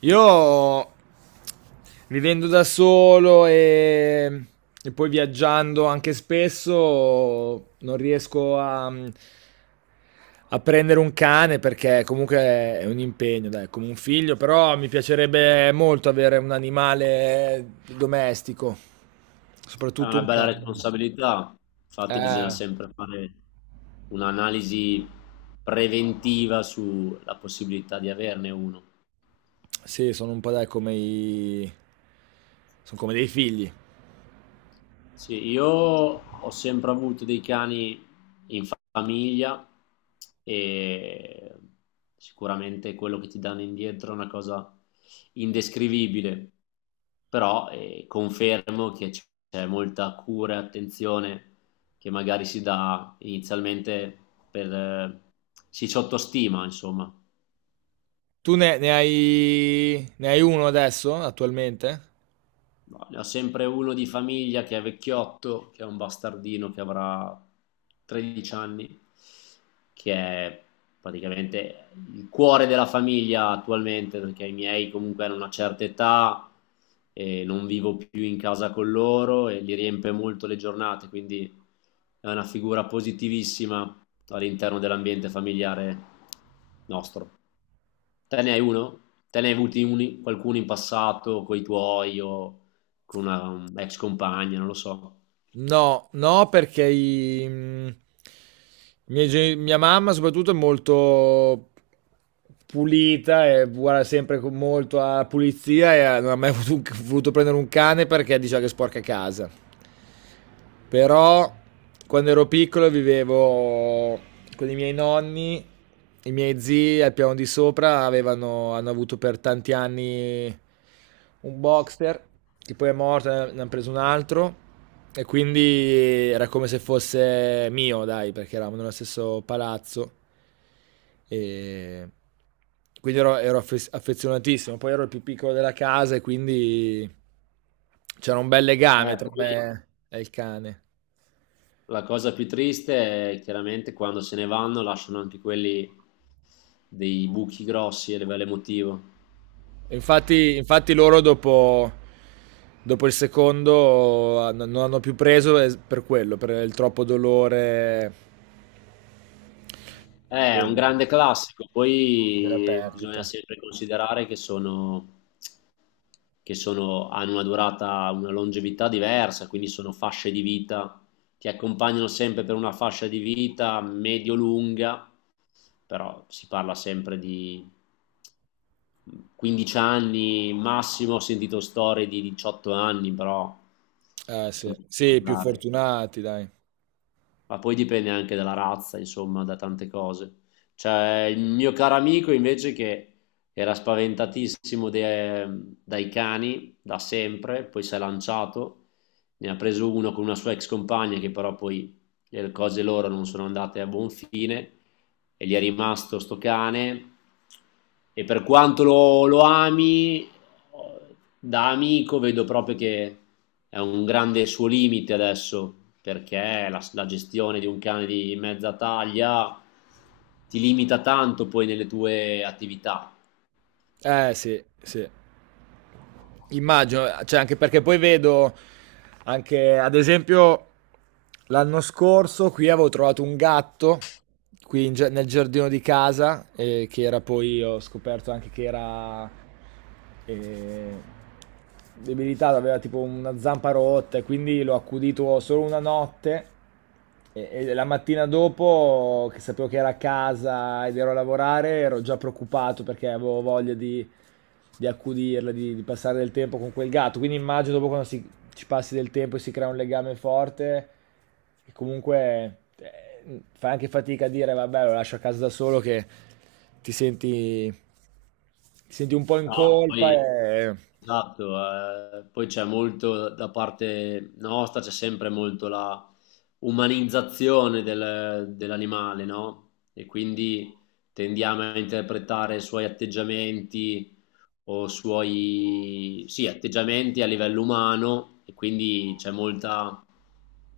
Io vivendo da solo e poi viaggiando anche spesso non riesco a prendere un cane perché comunque è un impegno, dai, è come un figlio, però mi piacerebbe molto avere un animale domestico, È soprattutto una un bella cane. responsabilità, infatti bisogna Eh, sempre fare un'analisi preventiva sulla possibilità di averne uno. sì, sono un po', dai, come sono come dei figli. Sì, io ho sempre avuto dei cani famiglia e sicuramente quello che ti danno indietro è una cosa indescrivibile, però confermo che c'è molta cura e attenzione che magari si dà inizialmente per, si sottostima, insomma. Tu ne hai uno adesso, attualmente? No, ne ho sempre uno di famiglia che è vecchiotto, che è un bastardino che avrà 13 anni, che è praticamente il cuore della famiglia attualmente, perché i miei comunque hanno una certa età e non vivo più in casa con loro e li riempie molto le giornate, quindi è una figura positivissima all'interno dell'ambiente familiare nostro. Te ne hai uno? Te ne hai avuti uni, qualcuno in passato con i tuoi o con una ex compagna, non lo so. No, no, perché mia mamma soprattutto è molto pulita e guarda sempre con molto alla pulizia e non ha mai voluto prendere un cane perché diceva che sporca casa. Però quando ero piccolo vivevo con i miei nonni, i miei zii al piano di sopra hanno avuto per tanti anni un boxer che poi è morto, ne hanno preso un altro. E quindi era come se fosse mio, dai, perché eravamo nello stesso palazzo. E quindi ero affezionatissimo. Poi ero il più piccolo della casa e quindi c'era un bel legame tra Poi me e il cane. la cosa più triste è chiaramente quando se ne vanno lasciano anche quelli dei buchi grossi a livello emotivo. E infatti loro dopo il secondo non hanno più preso per quello, per il troppo dolore, È eh, un grande classico, della poi bisogna perdita. sempre considerare che hanno una durata, una longevità diversa, quindi sono fasce di vita, ti accompagnano sempre per una fascia di vita medio-lunga però si parla sempre di 15 anni massimo, ho sentito storie di 18 anni, però Eh sono sì, sì, più rare fortunati dai. ma poi dipende anche dalla razza, insomma, da tante cose. Cioè, il mio caro amico invece che era spaventatissimo dai cani da sempre, poi si è lanciato, ne ha preso uno con una sua ex compagna che però poi le cose loro non sono andate a buon fine e gli è rimasto sto cane e per quanto lo ami, da amico vedo proprio che è un grande suo limite adesso perché la gestione di un cane di mezza taglia ti limita tanto poi nelle tue attività. Eh sì, sì. Immagino, cioè anche perché poi vedo anche, ad esempio, l'anno scorso qui avevo trovato un gatto qui nel giardino di casa, che era poi, ho scoperto anche che era, eh, debilitato, aveva tipo una zampa rotta e quindi l'ho accudito solo una notte. E la mattina dopo, che sapevo che era a casa ed ero a lavorare, ero già preoccupato perché avevo voglia di accudirla, di passare del tempo con quel gatto. Quindi immagino dopo quando ci passi del tempo e si crea un legame forte, che comunque, fai anche fatica a dire, vabbè, lo lascio a casa da solo, che ti senti, ti senti un po' in No, colpa poi, e... esatto, poi c'è molto da parte nostra, c'è sempre molto la umanizzazione dell'animale, no? E quindi tendiamo a interpretare i suoi atteggiamenti o suoi, sì, atteggiamenti a livello umano e quindi c'è molta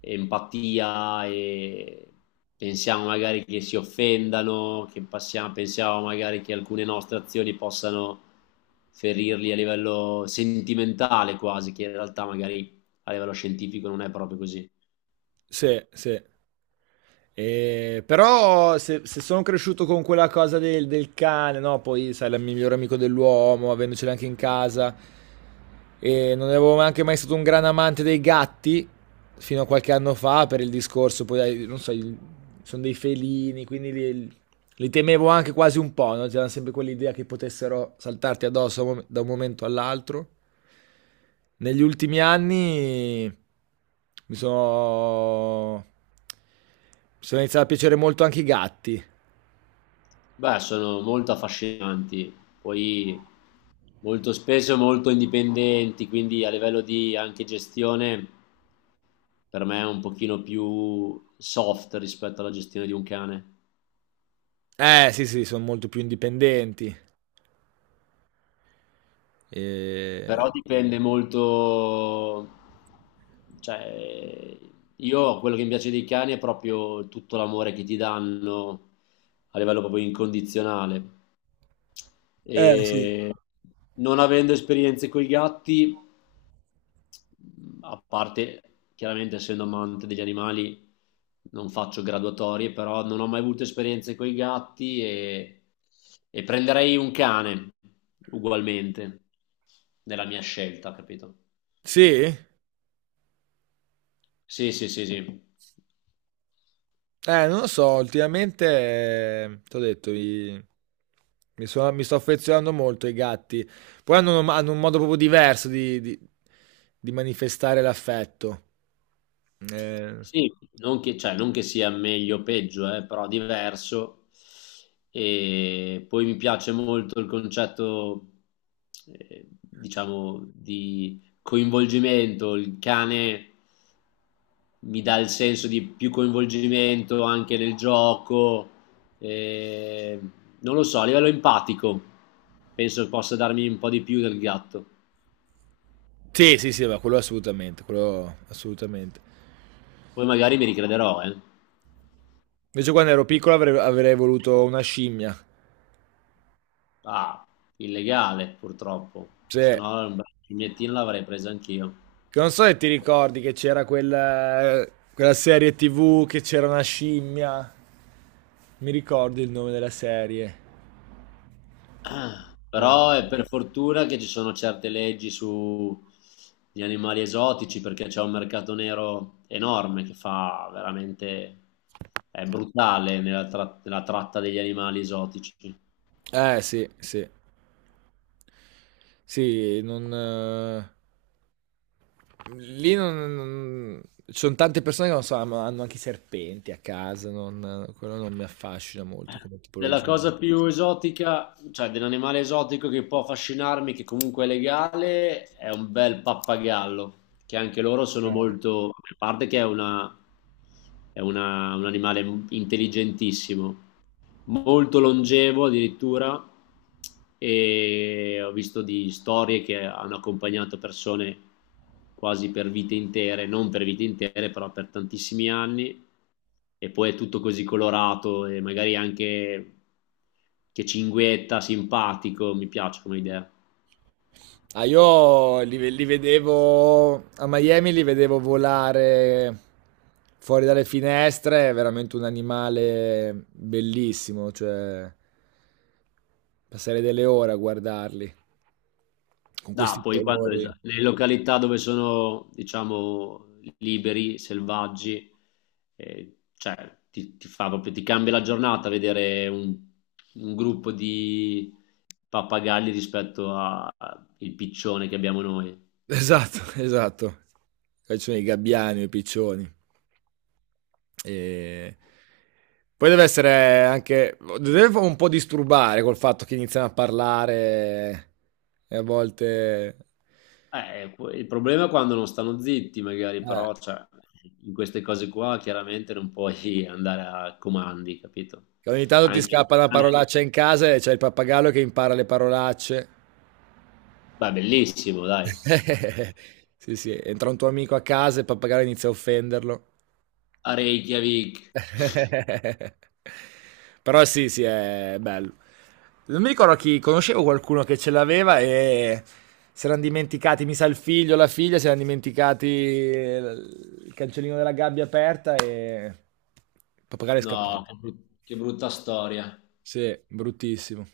empatia e pensiamo magari che si offendano, che pensiamo magari che alcune nostre azioni possano ferirli a livello sentimentale quasi, che in realtà magari a livello scientifico non è proprio così. Sì, sì. Però se sono cresciuto con quella cosa del cane, no? Poi sai, la migliore amico dell'uomo, avendocela anche in casa, e non avevo neanche mai stato un gran amante dei gatti fino a qualche anno fa per il discorso, poi dai, non so, sono dei felini, quindi li temevo anche quasi un po', no? C'era sempre quell'idea che potessero saltarti addosso a un da un momento all'altro. Negli ultimi anni mi sono... mi sono iniziato a piacere molto anche i gatti. Beh, sono molto affascinanti, poi molto spesso molto indipendenti, quindi a livello di anche gestione per me è un pochino più soft rispetto alla gestione di un cane. Sì, sì, sono molto più indipendenti. E... Però dipende molto, cioè io quello che mi piace dei cani è proprio tutto l'amore che ti danno a livello proprio incondizionale Eh sì. e non avendo esperienze con i gatti, a parte chiaramente essendo amante degli animali non faccio graduatorie, però non ho mai avuto esperienze con i gatti e prenderei un cane ugualmente nella mia scelta, capito? Sì? Sì, sì, sì, sì. Non lo so, ultimamente, ti ho detto, mi sto affezionando molto ai gatti. Poi hanno un modo proprio diverso di manifestare l'affetto. Eh, Sì, non che, cioè, non che sia meglio o peggio, però diverso. E poi mi piace molto il concetto, diciamo, di coinvolgimento. Il cane mi dà il senso di più coinvolgimento anche nel gioco. eh, non lo so, a livello empatico penso possa darmi un po' di più del gatto. sì, sì, sì, ma quello assolutamente, quello assolutamente. Poi magari mi ricrederò, eh. Invece quando ero piccolo avrei voluto una scimmia. Ah, illegale purtroppo, se Cioè, no un bel cignettino l'avrei preso anch'io. che non so se ti ricordi che c'era quella serie TV che c'era una scimmia. Mi ricordo il nome della serie. Eh. Però è per fortuna che ci sono certe leggi sugli animali esotici perché c'è un mercato nero enorme che fa veramente, è brutale nella, nella tratta degli animali esotici. Eh sì, sì. Sì, non... Lì non... non- Ci sono tante persone che non so, hanno anche i serpenti a casa, non, quello non mi affascina molto come Della tipologia. cosa più esotica, cioè dell'animale esotico che può affascinarmi, che comunque è legale, è un bel pappagallo, che anche loro sono Eh. molto, a parte che è un animale intelligentissimo, molto longevo addirittura e ho visto di storie che hanno accompagnato persone quasi per vite intere, non per vite intere, però per tantissimi anni e poi è tutto così colorato e magari anche che cinguetta, simpatico, mi piace come idea. Ah, io li vedevo a Miami, li vedevo volare fuori dalle finestre, è veramente un animale bellissimo, cioè passare delle ore a guardarli con Ah, questi poi quando colori. le località dove sono, diciamo, liberi, selvaggi, cioè, ti fa proprio, ti cambia la giornata vedere un gruppo di pappagalli rispetto al piccione che abbiamo noi. Esatto, esatto. Poi ci sono i gabbiani, i piccioni. E... Poi deve essere anche... Deve un po' disturbare col fatto che iniziano a parlare e a volte... Il problema è quando non stanno zitti, magari, eh, però, cioè, in queste cose qua chiaramente non puoi andare a comandi, capito? che ogni tanto ti Anche, scappa una ah, no, parolaccia in casa e c'è il pappagallo che impara le parolacce. beh, bellissimo, dai. Sì, sì, entra un tuo amico a casa e il pappagallo inizia a offenderlo. A Reykjavik. Però sì, sì, è bello. Non mi ricordo chi, conoscevo qualcuno che ce l'aveva e si erano dimenticati, mi sa il figlio, o la figlia, si erano dimenticati il cancellino della gabbia aperta e il pappagallo è scappato. No, che brutta storia. Sì, bruttissimo.